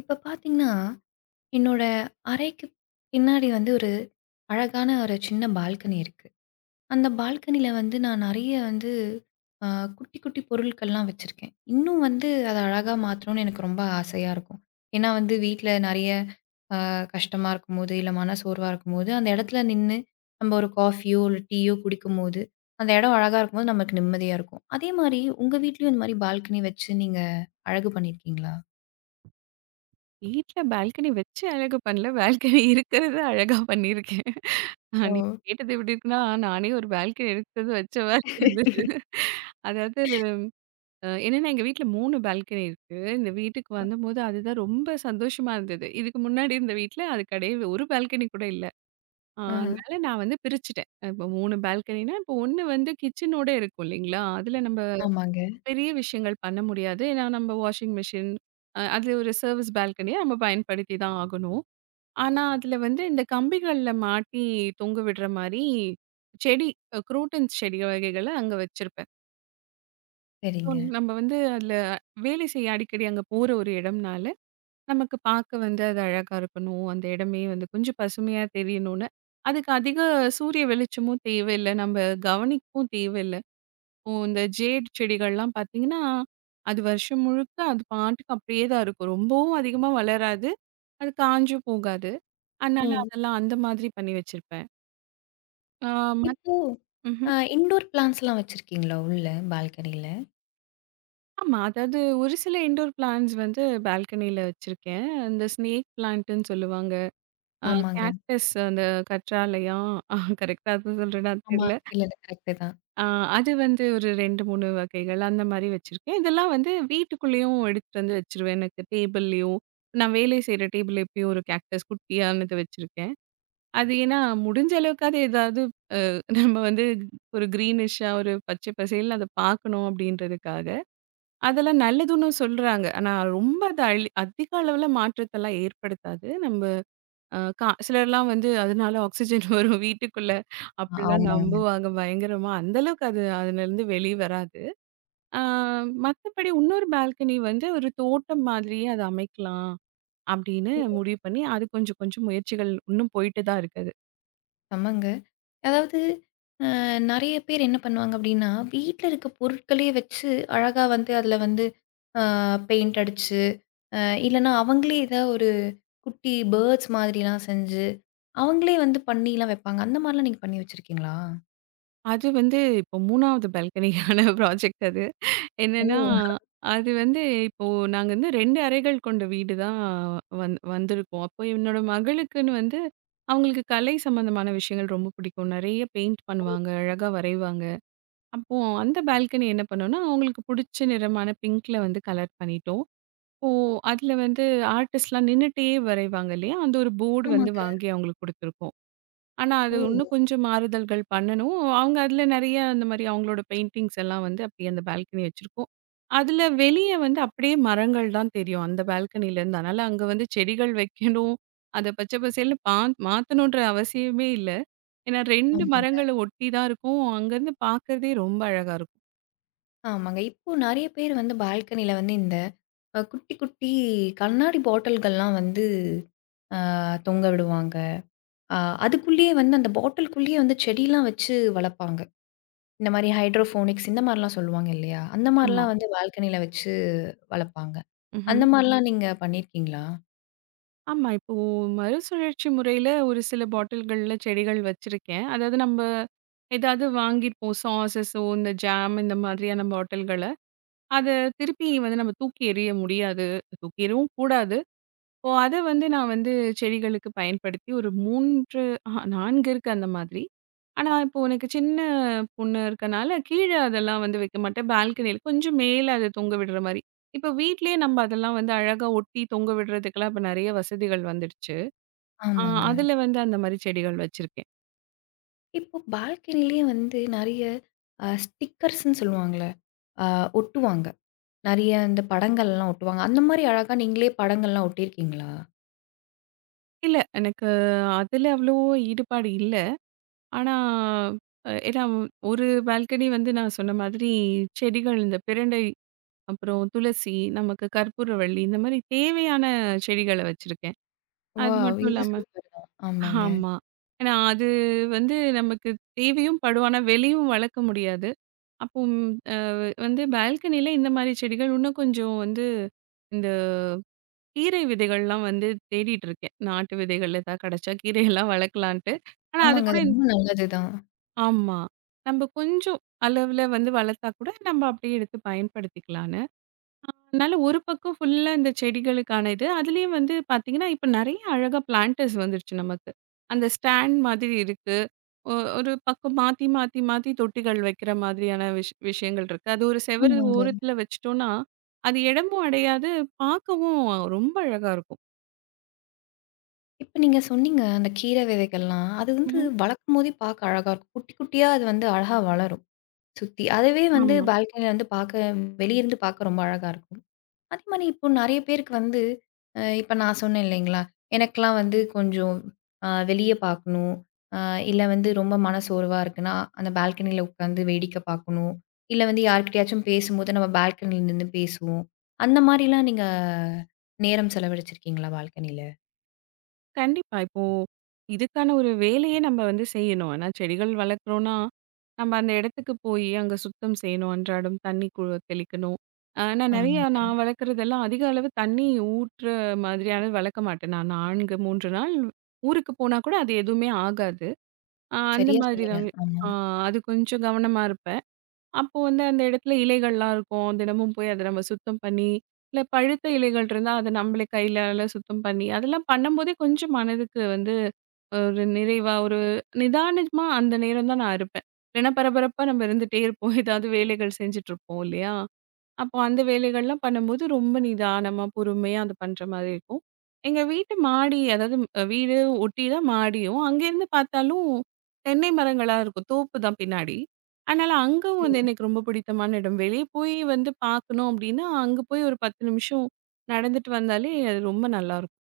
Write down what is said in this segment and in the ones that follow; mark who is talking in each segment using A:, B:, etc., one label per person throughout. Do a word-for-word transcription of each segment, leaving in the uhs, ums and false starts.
A: இப்ப பார்த்தீங்கன்னா, என்னோட அறைக்கு பின்னாடி வந்து ஒரு அழகான ஒரு சின்ன பால்கனி இருக்கு. அந்த பால்கனில வந்து நான் நெறைய வந்து அ குட்டி, குட்டி பொருட்கள்லாம் வச்சிருக்கேன். இன்னும் வந்து அத அழகா மாத்தணும்னு எனக்கு ரொம்ப ஆசையா இருக்கும். ஏன்னா வந்து வீட்ல நெறைய அ கஷ்டமா இருக்கும்போது, இல்ல மனசோர்வா இருக்கும்போது, அந்த இடத்துல நின்னு நம்ம ஒரு காஃபியோ, இல்ல டீயோ குடிக்கும்போது, அந்த இடம் அழகா இருக்கும்போது நமக்கு நிம்மதியா இருக்கும். அதே மாரி உங்க வீட்லயும் இந்த மாரி பால்கனி வச்சு நீங்க அழகு பண்ணியிருக்கீங்களா?
B: வீட்ல பால்கனி வச்சு அழகு பண்ணல. பால்கனி இருக்கிறத அழகா பண்ணியிருக்கேன். அ
A: ஓ!
B: நீங்க கேட்டது எப்படி இருக்குன்னா, நானே ஒரு பால்கனி எடுத்தது வச்ச மாரி இருந்தது. அதாவது அ என்னன்னா எங்க வீட்ல மூணு பால்கனி இருக்கு. இந்த வீட்டுக்கு வந்தபோது அதுதான் ரொம்ப சந்தோஷமா இருந்தது. இதுக்கு முன்னாடி இருந்த வீட்ல அது கிடையவே ஒரு பால்கனி கூட இல்ல. அ
A: ஆ.
B: அதனால நான் வந்து பிரிச்சுட்டேன். இப்போ மூணு பால்கனினா, இப்போ ஒண்ணு வந்து கிச்சனோட இருக்கும் இல்லைங்களா? அதுல நம்ம
A: ஆமாங்க.
B: பெரிய விஷயங்கள் பண்ண முடியாது. ஏன்னா நம்ம வாஷிங் மிஷின் அ அது ஒரு சர்விஸ் பால்கனிய நம்ம பயன்படுத்தி தான் ஆகணும். ஆனா, அதுல வந்து இந்த கம்பிகள்ல மாட்டி தொங்க விடுற மாரி செடி, அ குரோட்டன்ஸ் செடி வகைகள அங்க வச்சிருப்பேன். ஸோ
A: சரிங்க.
B: நம்ம வந்து அதுல வேலை செய்ய அடிக்கடி அங்க போற ஒரு இடம்னால, நமக்கு பார்க்க வந்து அது அழகா இருக்கணும். அந்த இடமே வந்து கொஞ்சம் பசுமையா தெரியணும்னு, அதுக்கு அதிக சூரிய வெளிச்சமும் தேவையில்ல. நம்ம கவனிக்கவும் தேவையில்ல. இப்போ இந்த ஜேட் செடிகள்லாம் பார்த்தீங்கன்னா, அது வருஷம் முழுக்க அது பாட்டுக்கு அப்படியே தான் இருக்கும். ரொம்பவும் அதிகமா வளராது. அது காஞ்சும் போகாது.
A: ஓ!
B: அதனால ம். அதெல்லாம் அந்த மாதிரி பண்ணி வச்சிருப்பேன். ஆ மத்
A: இப்போ அ
B: ம்ஹ்ம்.
A: இன்டோர் பிளான்ட்ஸ்லாம் வச்சிருக்கீங்களா உள்ள பால்கனில?
B: ஆமா. அதாவது ஒரு சில இன்டோர் பிளான்ட்ஸ் வந்து பால்கனில வச்சிருக்கேன். இந்த ஸ்னேக் பிளான்ட்டுன்னு சொல்லுவாங்க. அ
A: ஆமாங்க.
B: கேக்டஸ், அந்த கற்றாழையா? கரெக்ட்டா அது சொல்றேனான்னு
A: ஆமா.
B: தெரியல.
A: இல்ல, இல்ல கரெக்ட்டு தான்.
B: அ அது வந்து ஒரு ரெண்டு, மூணு வகைகள் அந்த மாரி வச்சிருக்கேன். இதெல்லாம் வந்து வீட்டுக்குள்ளேயும் எடுத்துட்டு வந்து வச்சுருவேன். எனக்கு டேபிள்லயும் நான் வேலை செய்ற டேபிள் எப்பயும் ஒரு கேக்டஸ் குட்டியானது வச்சிருக்கேன். அது ஏன்னா முடிஞ்ச அளவுக்காவது ஏதாவது நம்ம வந்து ஒரு கிரீனிஷ்ஷா, ஒரு பச்சை பசேல்னு அத பார்க்கணும் அப்படின்றதுக்காக. அதெல்லாம் நல்லதுன்னு சொல்றாங்க. ஆனா ரொம்ப அது அழி அதிக அளவுல மாற்றத்தெல்லாம் ஏற்படுத்தாது. நம்ப அ கா சிலர்லாம் வந்து அதனால ஆக்ஸிஜன் வரும் வீட்டுக்குள்ள
A: ஆ,
B: அப்படிலாம்
A: ஆமாங்க.
B: நம்புவாங்க பயங்கரமா. அந்த அளவுக்கு அது அதுலருந்து வெளிய வராது. ஆ மத்தபடி இன்னொரு பால்கனி வந்து ஒரு தோட்டம் மாதிரியே அத அமைக்கலாம் அப்படின்னு முடிவு பண்ணி, அது கொஞ்சம் கொஞ்சம் முயற்சிகள் இன்னும் போயிட்டு தான் இருக்குது.
A: ஆமாங்க. அதாவது அ நெறைய பேர் என்ன பண்ணுவாங்க அப்டின்னா, வீட்ல இருக்க பொருட்களே வச்சு அழகா வந்து அதுல வந்து அ பெயிண்ட் அடிச்சு, அ இல்லன்னா அவங்களே ஏதா ஒரு குட்டி பேர்ட்ஸ் மாதிரிலாம் செஞ்சு, அவங்களே வந்து பண்ணிலாம் வைப்பாங்க. அந்த மாரிலாம் நீங்க பண்ணி வச்சிருக்கீங்களா?
B: அது வந்து இப்போ 3வது பால்கனிக்கான ப்ராஜெக்ட் அது.
A: ஓ!
B: என்னன்னா, அது வந்து இப்போ நாங்க வந்து ரெண்டு அறைகள் கொண்ட வீடு தான் வந் வந்திருக்கோம். அப்போ என்னோட மகளுக்குன்னு வந்து அவங்களுக்கு கலை சம்மந்தமான விஷயங்கள் ரொம்ப பிடிக்கும். நெறைய பெயிண்ட் பண்ணுவாங்க, அழகா வரைவாங்க. அப்போ அந்த பால்கனி என்ன பண்ணோம்னா, அவங்களுக்கு புடிச்ச நிறமான பிங்க்ல வந்து கலர் பண்ணிட்டோம். இப்போ அதுல வந்து ஆர்டிஸ்ட்லாம் நின்னுட்டே வரைவாங்க இல்லையா? அந்த ஒரு போர்டு வந்து
A: ஆமாங்க.
B: வாங்கி அவங்களுக்கு குடுத்துருக்கோம். ஆனா, அது இன்னும்
A: ஓ!
B: கொஞ்சம் மாறுதல்கள் பண்ணணும். அவங்க அதுல நெறைய அந்த மாரி அவங்களோட பெயிண்டிங்ஸ் எல்லாம் வந்து அப்படியே அந்த பால்கனி வச்சிருக்கோம். அதுல வெளிய வந்து அப்படியே மரங்கள் தான் தெரியும் அந்த பால்கனில இருந்து. அதனால அங்க வந்து செடிகள் வைக்கணும். அத பச்சை பசேல்னு பா மாத்தணுன்ற அவசியமே இல்ல. ஏன்னா ரெண்டு
A: ஆமாங்க.
B: மரங்கள ஒட்டி தான் இருக்கும். அங்கருந்து பார்க்கறதே ரொம்ப அழகா இருக்கும்.
A: ஆமாங்க. இப்போ நெறைய பேர் வந்து பால்கனில வந்து இந்த அ குட்டி, குட்டி கண்ணாடி பாட்டில்கள்லாம் வந்து அ தொங்க விடுவாங்க. அ அதுக்குள்ளேயே வந்து அந்த பாட்டிலுக்குள்ளேயே வந்து செடிலாம் வச்சு வளர்ப்பாங்க. இந்த மாரி ஹைட்ரோஃபோனிக்ஸ் இந்த மாரிலாம் சொல்லுவாங்க இல்லையா? அந்த
B: ஆமா.
A: மாரிலாம் வந்து பால்கனில வச்சு வளர்ப்பாங்க. அந்த மாரிலாம் நீங்க பண்ணியிருக்கீங்களா?
B: ஆமா. இப்போ மறுசுழற்சி முறையில ஒரு சில பாட்டில்கள்ல செடிகள் வச்சிருக்கேன். அதாவது நம்ப ஏதாவது வாங்கியிருப்போம். சாஸஸோ, இந்த ஜாம் இந்த மாதிரியான பாட்டில்கள. அத திருப்பி வந்து நம்ம தூக்கி எறிய முடியாது. தூக்கி எறியவும் கூடாது. இப்போ அத வந்து நான் வந்து செடிகளுக்கு பயன்படுத்தி ஒரு மூணு, ஆஹா நாலு இருக்கு அந்த மாதிரி. ஆனா, இப்போ எனக்கு சின்ன பொண்ணு இருக்கனால கீழ அதெல்லாம் வந்து வைக்க மாட்டேன். பால்கனியில கொஞ்சம் மேல அத தொங்க விடுற மாரி. இப்போ வீட்லயே நம்ம அதெல்லாம் வந்து அழகா ஒட்டி தொங்க விடுறதுக்கெல்லாம் இப்ப நெறைய வசதிகள் வந்துடுச்சு. ஆ
A: ஆமாங்க.
B: அதுல வந்து அந்த மாரி செடிகள் வச்சிருக்கேன்.
A: இப்போ பால்கனிலயே வந்து நெறைய அ ஸ்டிக்கர்ஸ்ன்னு சொல்லுவாங்கல்ல, அ ஒட்டுவாங்க. நெறைய இந்த படங்கள்லாம் ஒட்டுவாங்க. அந்த மாரி அழகா நீங்களே படங்கள்லாம் ஒட்டியிருக்கீங்களா?
B: இல்ல, எனக்கு அதுல அவ்வளவோ ஈடுபாடு இல்ல. ஆனா, அ ஏன்னா ஒரு பால்கனி வந்து நான் சொன்ன மாதிரி செடிகள் இந்த பிரண்டை, அப்புறம் துளசி, நமக்கு கற்பூரவள்ளி இந்த மாரி தேவையான செடிகள வச்சிருக்கேன். அது
A: வாவ்!
B: மட்டும்
A: இது
B: இல்லாம
A: சூப்பர் தான். ஆமாங்க.
B: ஆமா. ஏன்னா அது வந்து நமக்கு தேவையும் படும். ஆனா வெளியும் வளர்க்க முடியாது. அப்போ ம், வந்து பால்கனில இந்த மாரி செடிகள் இன்னும் கொஞ்சம் வந்து, கீரை விதைகள்லாம் வந்து தேடிட்டு இருக்கேன். நாட்டு விதைகள் எதா கிடைச்சா கீரையெல்லாம் வளர்க்கலான்ட்டு. ஆனா அது
A: ஆமாங்க.
B: கூட
A: அது
B: இந்த-
A: ரொம்ப நல்லது தான்.
B: ஆமா. நம்ம கொஞ்சம் அளவுல வந்து வளர்த்தா கூட நம்ம அப்படியே எடுத்து பயன்படுத்திக்கலான்னு. அதனால ஒரு பக்கம் ஃபுல்லா இந்த செடிகளுக்கான இது. அதுலயும் வந்து பார்த்தீங்கன்னா, இப்ப நெறைய அழகா பிளான்டர்ஸ் வந்துருச்சு நமக்கு. அந்த ஸ்டாண்ட் மாதிரி இருக்கு. ஒ ஒரு பக்கம் மாத்தி மாத்தி மாத்தி தொட்டிகள் வைக்கிற மாதிரியான விஷ் விஷயங்கள் இருக்கு. அது ஒரு செவரு
A: ஆமாங்க.
B: ஓரத்துல வச்சுட்டோம்னா, அது இடமும் அடையாது, பார்க்கவும் ரொம்ப அழகா இருக்கும்.
A: இப்ப நீங்க சொன்னீங்க, அந்த கீரை விதைகள்லாம். அது வந்து
B: ம்ஹ்ம்.
A: வளர்க்கும்போதே பார்க்க அழகா இருக்கும். குட்டி குட்டியா அது வந்து அழகா வளரும், சுத்தி. அதுவே வந்து
B: ஆமா.
A: பால்கனில வந்து பார்க்க வெளியிருந்து பார்க்க ரொம்ப அழகா இருக்கும். அதே மாரி இப்போ நெறைய பேருக்கு வந்து அ இப்ப நான் சொன்னேன் இல்லைங்களா? எனக்கெல்லாம் வந்து கொஞ்சம் அ வெளிய பார்க்கணும். அ இல்ல வந்து ரொம்ப மனசோர்வா இருக்குன்னா, அந்த பால்கனில உட்காந்து வேடிக்கை பார்க்கணும். இல்ல வந்து யார்கிட்டயாச்சும் பேசும்போது நம்ம பால்கனில நின்னு பேசுவோம். அந்த மாரிலாம் நீங்க நேரம் செலவழிச்சிருக்கீங்களா பால்கனில?
B: கண்டிப்பா. இப்போ இதுக்கான ஒரு வேலையே நம்ம வந்து செய்யணும். ஆனா செடிகள் வளர்க்குறோம்னா, நம்ம அந்த இடத்துக்கு போயி அங்க சுத்தம் செய்யணும். அன்றாடம் தண்ணி கு தெளிக்கணும். அ நான் நெறையா
A: ஆமாங்க.
B: நான் வளர்க்குறதெல்லாம் அதிக அளவு தண்ணி ஊற்றுற மாதிரியானது வளர்க்க மாட்டேன். நான் நாலு, மூணு நாள் ஊருக்கு போனா கூட அது எதுவுமே ஆகாது. அ அந்த
A: சரியா
B: மாதிரி
A: சொன்னீங்க.
B: தான்.
A: ஆமா.
B: அ அது கொஞ்சம் கவனமா இருப்பேன். அப்போ வந்து அந்த இடத்துல இலைகள்லாம் இருக்கும். தினமும் போய் அத நம்ம சுத்தம் பண்ணி, இல்ல பழுத்த இலைகள் இருந்தா அத நம்மளே கையிலால சுத்தம் பண்ணி, அதெல்லாம் பண்ணும்போதே கொஞ்சம் மனதுக்கு வந்து ஒரு நிறைவா, ஒரு நிதானமா அந்த நேரம் தான் நான் இருப்பேன். இல்லைன்னா பரபரப்பா நம்ம இருந்துட்டே இருப்போம். ஏதாவது வேலைகள் செஞ்சுட்டு இருப்போம் இல்லையா? அப்போ அந்த வேலைகள்லாம் பண்ணும்போது ரொம்ப நிதானமா, பொறுமையா அது பண்ற மாரி இருக்கும். எங்க வீட்டு மாடி அதாவது அ வீடு ஒட்டி தான் மாடியும். அங்கேருந்து பார்த்தாலும் தென்னை மரங்களா இருக்கும். தோப்பு தான் பின்னாடி. அதனால அங்கவும் வந்து எனக்கு ரொம்ப பிடித்தமான இடம். வெளிய போய் வந்து பார்க்கணும் அப்டின்னா, அங்க போய் ஒரு பத்து நிமிஷம் நடந்துட்டு வந்தாலே அது ரொம்ப நல்லாருக்கும்.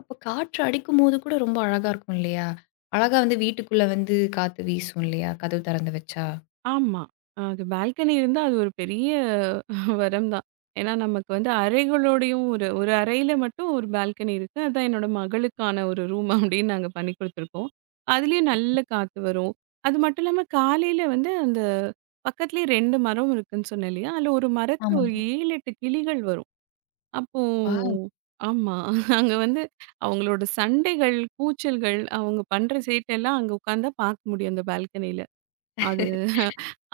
A: அப்ப காற்று அடிக்கும்போது கூட ரொம்ப அழகா இருக்கும் இல்லையா? அழகா வந்து வீட்டுக்குள்ள வந்து காத்து வீசும் இல்லையா? கதவு திறந்து வச்சா.
B: ஆமா. அது பால்கனி இருந்தா அது ஒரு பெரிய வரம் தான். ஏன்னா நமக்கு வந்து அறைகளோடையும் ஒரு ஒரு அறையில மட்டும் ஒரு பால்கனி இருக்கு. அதான் என்னோட மகளுக்கான ஒரு ரூம் அப்படின்னு நாங்க பண்ணி குடுத்துருக்கோம். அதுலயும் நல்ல காத்து வரும். அது மட்டும் இல்லாம காலையில வந்து அந்த பக்கத்துலயே ரெண்டு மரம் இருக்குன்னு சொன்னேன் இல்லையா? அதுல ஒரு மரத்துல ஒரு
A: ஆமாங்க.
B: ஏழு, எட்டு கிளிகள் வரும். அப்போ
A: வாவ்!
B: ஆமா. அங்க வந்து அவங்களோட சண்டைகள், கூச்சல்கள், அவங்க பண்ற சேட்டெல்லாம் அங்க உட்கார்ந்தா பார்க்க முடியும் அந்த பால்கனியில. அது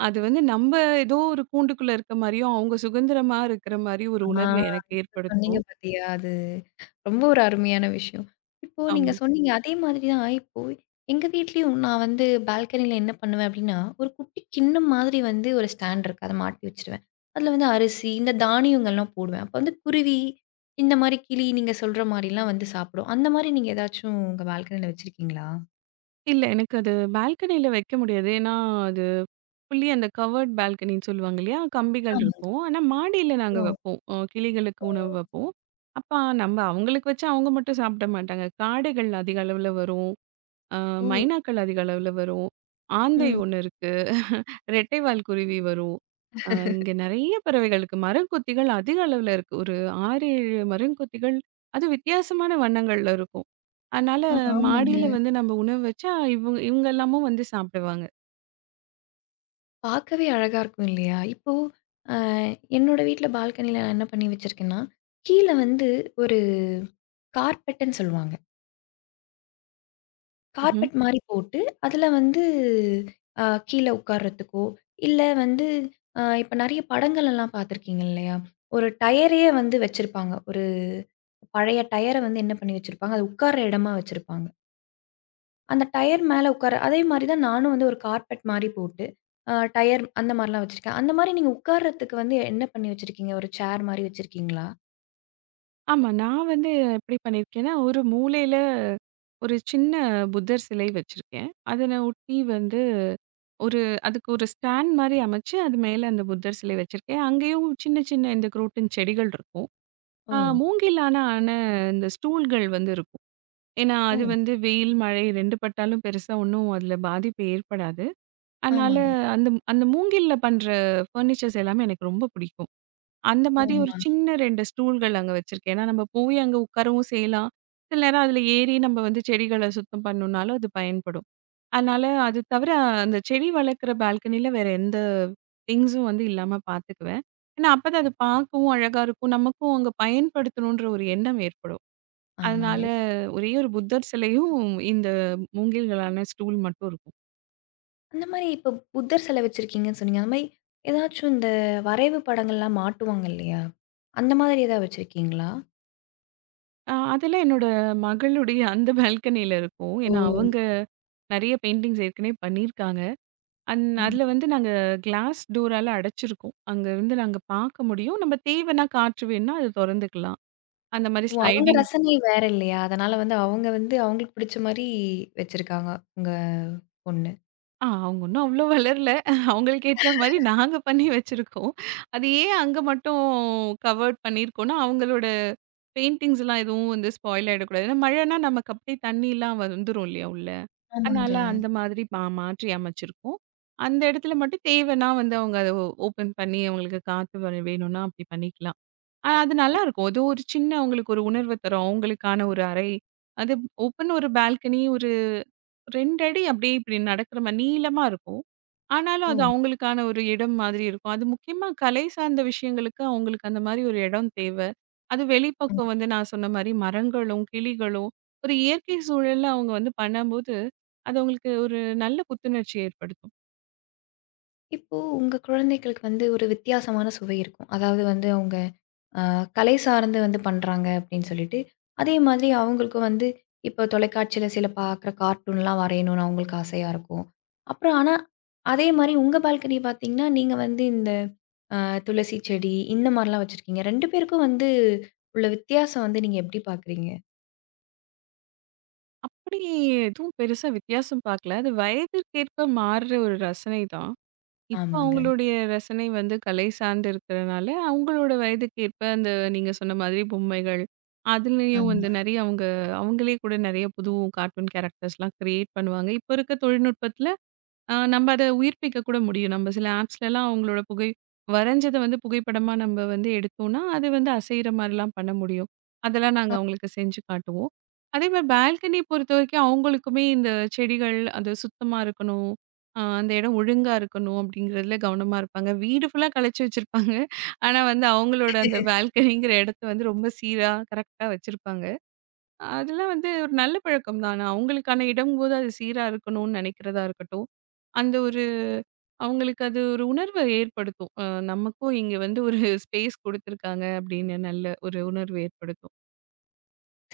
B: அது வந்து நம்ப ஏதோ ஒரு கூண்டுக்குள்ள இருக்க மாரியும், அவங்க சுதந்திரமா இருக்கிற மாரி ஒரு
A: ஆ,
B: உணர்வ எனக்கு
A: அது சொன்னீங்க
B: ஏற்படுத்தும்.
A: பாத்தியா? அது ரொம்ப ஒரு அருமையான விஷயம். இப்போ
B: ஆமா.
A: நீங்க சொன்னீங்க, அதே மாதிரி தான் இப்போ எங்க வீட்லயும் நான் வந்து பால்கனில என்ன பண்ணுவேன் அப்டின்னா, ஒரு குட்டி கிண்ணம் மாதிரி வந்து ஒரு ஸ்டாண்ட் இருக்கு. அத மாட்டி வச்சுருவேன். அதுல வந்து அரிசி, இந்த தானியங்கள்லாம் போடுவேன். அப்ப வந்து குருவி, இந்த மாரி கிளி நீங்க சொல்ற மாரிலாம் வந்து சாப்பிடும். அந்த மாரி நீங்க ஏதாச்சும் உங்க பால்கனில வச்சிருக்கீங்களா?
B: இல்ல, எனக்கு அது பால்கனியில வைக்க முடியாது. ஏன்னா, அது ஃபுல்லி அந்த கவர்ட் பால்கனின்னு சொல்லுவாங்க இல்லையா? கம்பிகள்
A: ஆமாங்க.
B: இருக்கும். ஆனா மாடியில நாங்க
A: ஓ!
B: வைப்போம். அ கிளிகளுக்கு
A: ஓ!
B: உணவு வைப்போம். அப்ப நம்ப அவங்களுக்கு வச்சா அவங்க மட்டும் சாப்பிட மாட்டாங்க. காடைகள் அதிக அளவுல வரும். அ
A: ஓ.
B: மைனாக்கள் அதிக அளவுல வரும். ஆந்தை
A: ம்.
B: ஒண்ணு இருக்கு. ரெட்டைவால் குருவி வரும். அ இங்க நெறைய பறவைகள் இருக்கு. மரங்கொத்திகள் அதிக அளவுல இருக்கு. ஒரு ஆறு, ஏழு மரங்கொத்திகள். அது வித்தியாசமான வண்ணங்கள்ல இருக்கும். அதனால
A: ஆ ஆமாங்க.
B: மாடியில வந்து நம்ம உணவு வச்சா இவுங்க இவுங்க எல்லாமும் வந்து சாப்பிடுவாங்க.
A: பார்க்கவே அழகா இருக்கும் இல்லையா? இப்போ அ என்னோட வீட்ல பால்கனில நான் என்ன பண்ணி வச்சிருக்கேன்னா, கீழ வந்து ஒரு கார்பெட்டுன்னு சொல்லுவாங்க.
B: ம்ஹ்ம்.
A: கார்பெட் மாரி போட்டு, அதுல வந்து அ கீழ உட்கார்றதுக்கோ, இல்ல வந்து அ இப்ப நெறைய படங்கள்லாம் பார்த்துருக்கீங்க இல்லையா? ஒரு டயரயே வந்து வச்சிருப்பாங்க. ஒரு பழைய டயர வந்து என்ன பண்ணி வச்சிருப்பாங்க, அது உட்கார்ற இடமா வச்சிருப்பாங்க. அந்த டயர் மேல உட்கார அதே மாரி தான் நானும் வந்து ஒரு கார்பெட் மாரி போட்டு, அ டயர் அந்த மாரிலாம் வச்சிருக்கேன். அந்த மாரி நீங்க உட்கார்றதுக்கு வந்து என்ன பண்ணி வச்சிருக்கீங்க? ஒரு சேர் மாரி வச்சிருக்கீங்களா?
B: ஆமா. நான் வந்து எப்படி பண்ணியிருக்கேன்னா, ஒரு மூலையில ஒரு சின்ன புத்தர் சிலை வச்சிருக்கேன். அதன ஒட்டி வந்து ஒரு அதுக்கு ஒரு ஸ்டாண்ட் மாரி அமைச்சு, அது மேல அந்த புத்தர் சிலை வச்சிருக்கேன். அங்கேயும் சின்ன சின்ன இந்த குரோட்டன் செடிகள் இருக்கும்.
A: ஓ!
B: ஆ மூங்கிலான ஆன இந்த ஸ்டூல்கள் வந்து இருக்கும். ஏன்னா,
A: ஓ!
B: அது வந்து வெயில், மழை ரெண்டும் பட்டாலும் பெருசா ஒண்ணும் அதுல பாதிப்பு ஏற்படாது. அதனால
A: ஆமாங்க.
B: அந்த அந்த மூங்கில்ல பண்ற ஃபர்னிச்சர்ஸ் எல்லாமே எனக்கு ரொம்ப பிடிக்கும். அந்த மாதிரி ஒரு
A: ஆமா,
B: சின்ன ரெண்டு ஸ்டூல்கள் அங்க வச்சிருக்கேன். ஏன்னா, நம்ம போய் அங்க உட்காரவும் செய்யலாம். சில நேரம் அதுல ஏறி நம்ம வந்து செடிகள சுத்தம் பண்ணணும்னாலும் அது பயன்படும். அதனால அது தவிர அந்த செடி வளர்க்குற பால்கனில வேற எந்த திங்ஸும் வந்து இல்லாம பார்த்துக்குவேன். ஏன்னா அப்பதான் அது பார்க்கவும் அழகா இருக்கும். நமக்கும் அங்க பயன்படுத்தணுன்ற ஒரு எண்ணம் ஏற்படும்.
A: ஆமாங்க.
B: அதனால ஒரே ஒரு புத்தர் சிலையும், இந்த மூங்கில்களான ஸ்டூல் மட்டும் இருக்கும்.
A: அந்த மாரி இப்ப புத்தர் சிலை வச்சிருக்கீங்கன்னு சொன்னீங்க. அந்த மாரி ஏதாச்சும் இந்த வரைவு படங்கள்லாம் மாட்டுவாங்க இல்லையா? அந்த மாதிரி ஏதாவது வச்சிருக்கீங்களா?
B: அ அதெல்லாம் என்னோட மகளுடைய அந்த பால்கனில இருக்கும்.
A: ஓ!
B: ஏன்னா அவங்க நெறைய பெயிண்டிங்ஸ் ஏற்கனவே பண்ணியிருக்காங்க. அந்
A: ம்.
B: அதுல வந்து நாங்க கிளாஸ் டோரால அடைச்சிருக்கோம். அங்க இருந்து நாங்க பார்க்க முடியும். நம்ம தேவைன்னா காற்று வேணுனா அது தொறந்துக்கலாம். அந்த மாரி
A: ஓ! அவங்க
B: ஸ்லைடிங்.
A: ரசனை வேற இல்லையா? அதனால வந்து அவங்க வந்து அவங்களுக்கு பிடிச்ச மாரி வச்சிருக்காங்க, உங்க பொண்ணு.
B: ஆ அவங்க இன்னும் அவ்ளோ வளரல. அவங்களுக்கு ஏத்த மாரி நாங்க பண்ணி வச்சிருக்கோம். அது ஏன் அங்க மட்டும் கவர்ட் பண்ணியிருக்கோம்னா, அவங்களோட பெயிண்டிங்ஸ்லாம் எதுவும் வந்து ஸ்பாயில் ஆயிடக்கூடாது. ஏன்னா மழைன்னா நமக்கு அப்படியே தண்ணிலாம் வந்துரும் இல்லையா உள்ள. அதனால
A: ஆமாங்க.
B: அந்த மாதிரி மா மாற்றி அமைச்சிருக்கோம். அந்த இடத்துல மட்டும் தேவைன்னா வந்து அவங்க அத ஓ ஓப்பன் பண்ணி அவங்களுக்கு காத்து வர வேணும்னா அப்படி பண்ணிக்கலாம். ஆ அது
A: இப்
B: நல்லாருக்கும். அது ஒரு சின்ன அவங்களுக்கு ஒரு உணர்வு தரும். அவங்களுக்கான ஒரு அறை. அது ஓப்பன் ஒரு பால்கனி, ஒரு ரெண்டு அடி அப்படியே இப்படி நடக்கிற மாதிரி நீளமா இருக்கும். ஆனாலும் அது அவங்களுக்கான ஒரு இடம் மாதிரி இருக்கும். அது முக்கியமா கலை சார்ந்த விஷயங்களுக்கு அவங்களுக்கு அந்த மாதிரி ஒரு இடம் தேவை. அது
A: ஓ!
B: வெளிப்பக்கம் வந்து நான் சொன்ன மாதிரி மரங்களும், கிளிகளும் ஒரு இயற்கை சூழல்ல அவங்க வந்து பண்ணும்போது, அது அவங்களுக்கு ஒரு நல்ல புத்துணர்ச்சி ஏற்படுத்தும்.
A: இப்போ உங்க குழந்தைகளுக்கு வந்து ஒரு வித்தியாசமான சுவை இருக்கும். அதாவது வந்து அவங்க அ கலை சார்ந்து வந்து பண்றாங்க அப்படின்னு சொல்லிட்டு, அதே மாதிரி அவங்களுக்கும் வந்து இப்போ தொலைக்காட்சியில சில பார்க்குற கார்ட்டூன்லாம் வரையணும்னு அவங்களுக்கு ஆசையா இருக்கும். அப்புறம் ஆனா அதே மாரி உங்க பால்கனி பார்த்தீங்கன்னா, நீங்க வந்து இந்த அ துளசி செடி இந்த மாரிலாம் வச்சிருக்கீங்க. ரெண்டு பேருக்கும் வந்து உள்ள வித்தியாசம் வந்து நீங்க எப்படி பார்க்குறீங்க?
B: அப்படி எதுவும் பெருசா வித்தியாசம் பார்க்கல. அது வயதிற்கேற்ப மாறுற ஒரு ரசனை தான். இப்ப
A: ஆமாங்க.
B: அவங்களுடைய ரசனை வந்து கலை சார்ந்து இருக்கிறனால, அவங்களோட வயதுக்கு ஏற்ப அந்த நீங்க சொன்ன மாதிரி பொம்மைகள், அதுலயும் வந்து
A: ஆமா.
B: நெறைய அவங்க அவங்களே கூட நெறைய புது கார்ட்டூன் கேரக்டர்ஸ்லாம் கிரியேட் பண்ணுவாங்க. இப்ப இருக்க தொழில்நுட்பத்தில ஆ நம்ம அத உயிர்ப்பிக்க கூட முடியும். நம்ம சில ஆப்ஸ்லலாம் அவங்களோட புகை வரைஞ்சத வந்து புகைப்படமா நம்ம வந்து எடுத்தோம்னா, அது வந்து அசையிற மாரிலாம் பண்ண முடியும். அதெல்லாம் நாங்க அவங்களுக்கு செஞ்சு காட்டுவோம். அதே மாரி பால்கனி பொறுத்தவரைக்கும் அவங்களுக்குமே இந்த செடிகள் அது சுத்தமா இருக்கணும். அ அந்த இடம் ஒழுங்கா இருக்கணும் அப்படிங்கிறதுல கவனமா இருப்பாங்க. வீடு ஃபுல்லா கழிச்சு வச்சிருப்பாங்க. ஆனா வந்து அவங்களோட அந்த பால்கனிங்கிற இடத்த வந்து ரொம்ப சீரா, கரெக்ட்டா வச்சிருப்பாங்க. அதெல்லாம் வந்து ஒரு நல்ல பழக்கம் தான். நான் அவங்களுக்கான இடம்போது அது சீரா இருக்கணும்னு நெனைக்கிறதா இருக்கட்டும். அந்த ஒரு அவங்களுக்கு அது ஒரு உணர்வ ஏற்படுத்தும். அ நமக்கும் இங்க வந்து ஒரு ஸ்பேஸ் குடுத்துருக்காங்க அப்படின்னு நல்ல ஒரு உணர்வு ஏற்படுத்தும்.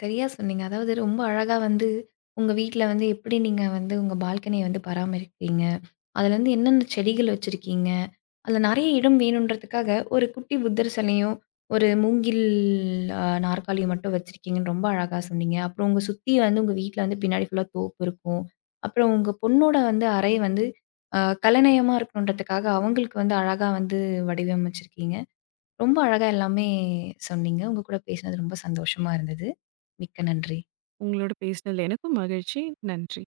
A: சரியா சொன்னீங்க. அதாவது ரொம்ப அழகா வந்து உங்க வீட்ல வந்து எப்படி நீங்க வந்து உங்க பால்கனிய வந்து பராமரிக்கிறீங்க? அதுலேருந்து என்னென்ன செடிகள் வச்சிருக்கீங்க? அதுல நெறைய இடம் வேணுன்றதுக்காக ஒரு குட்டி புத்தர் சிலையும், ஒரு மூங்கில் அ நாற்காலியும் மட்டும் வச்சிருக்கீங்கன்னு ரொம்ப அழகா சொன்னீங்க. அப்புறம் உங்க சுத்தி வந்து உங்க வீட்ல வந்து பின்னாடி ஃபுல்லா தோப்பு இருக்கும். அப்புறம் உங்க பொண்ணோட வந்து அறை வந்து அ கலைநயமா இருக்கணுன்றதுக்காக அவங்களுக்கு வந்து அழகா வந்து வடிவமைச்சிருக்கீங்க. ரொம்ப அழகா எல்லாமே சொன்னீங்க. உங்க கூட பேசினது ரொம்ப சந்தோஷமா இருந்தது. மிக்க நன்றி.
B: உங்களோட பேசினதுல எனக்கும் மகிழ்ச்சி. நன்றி.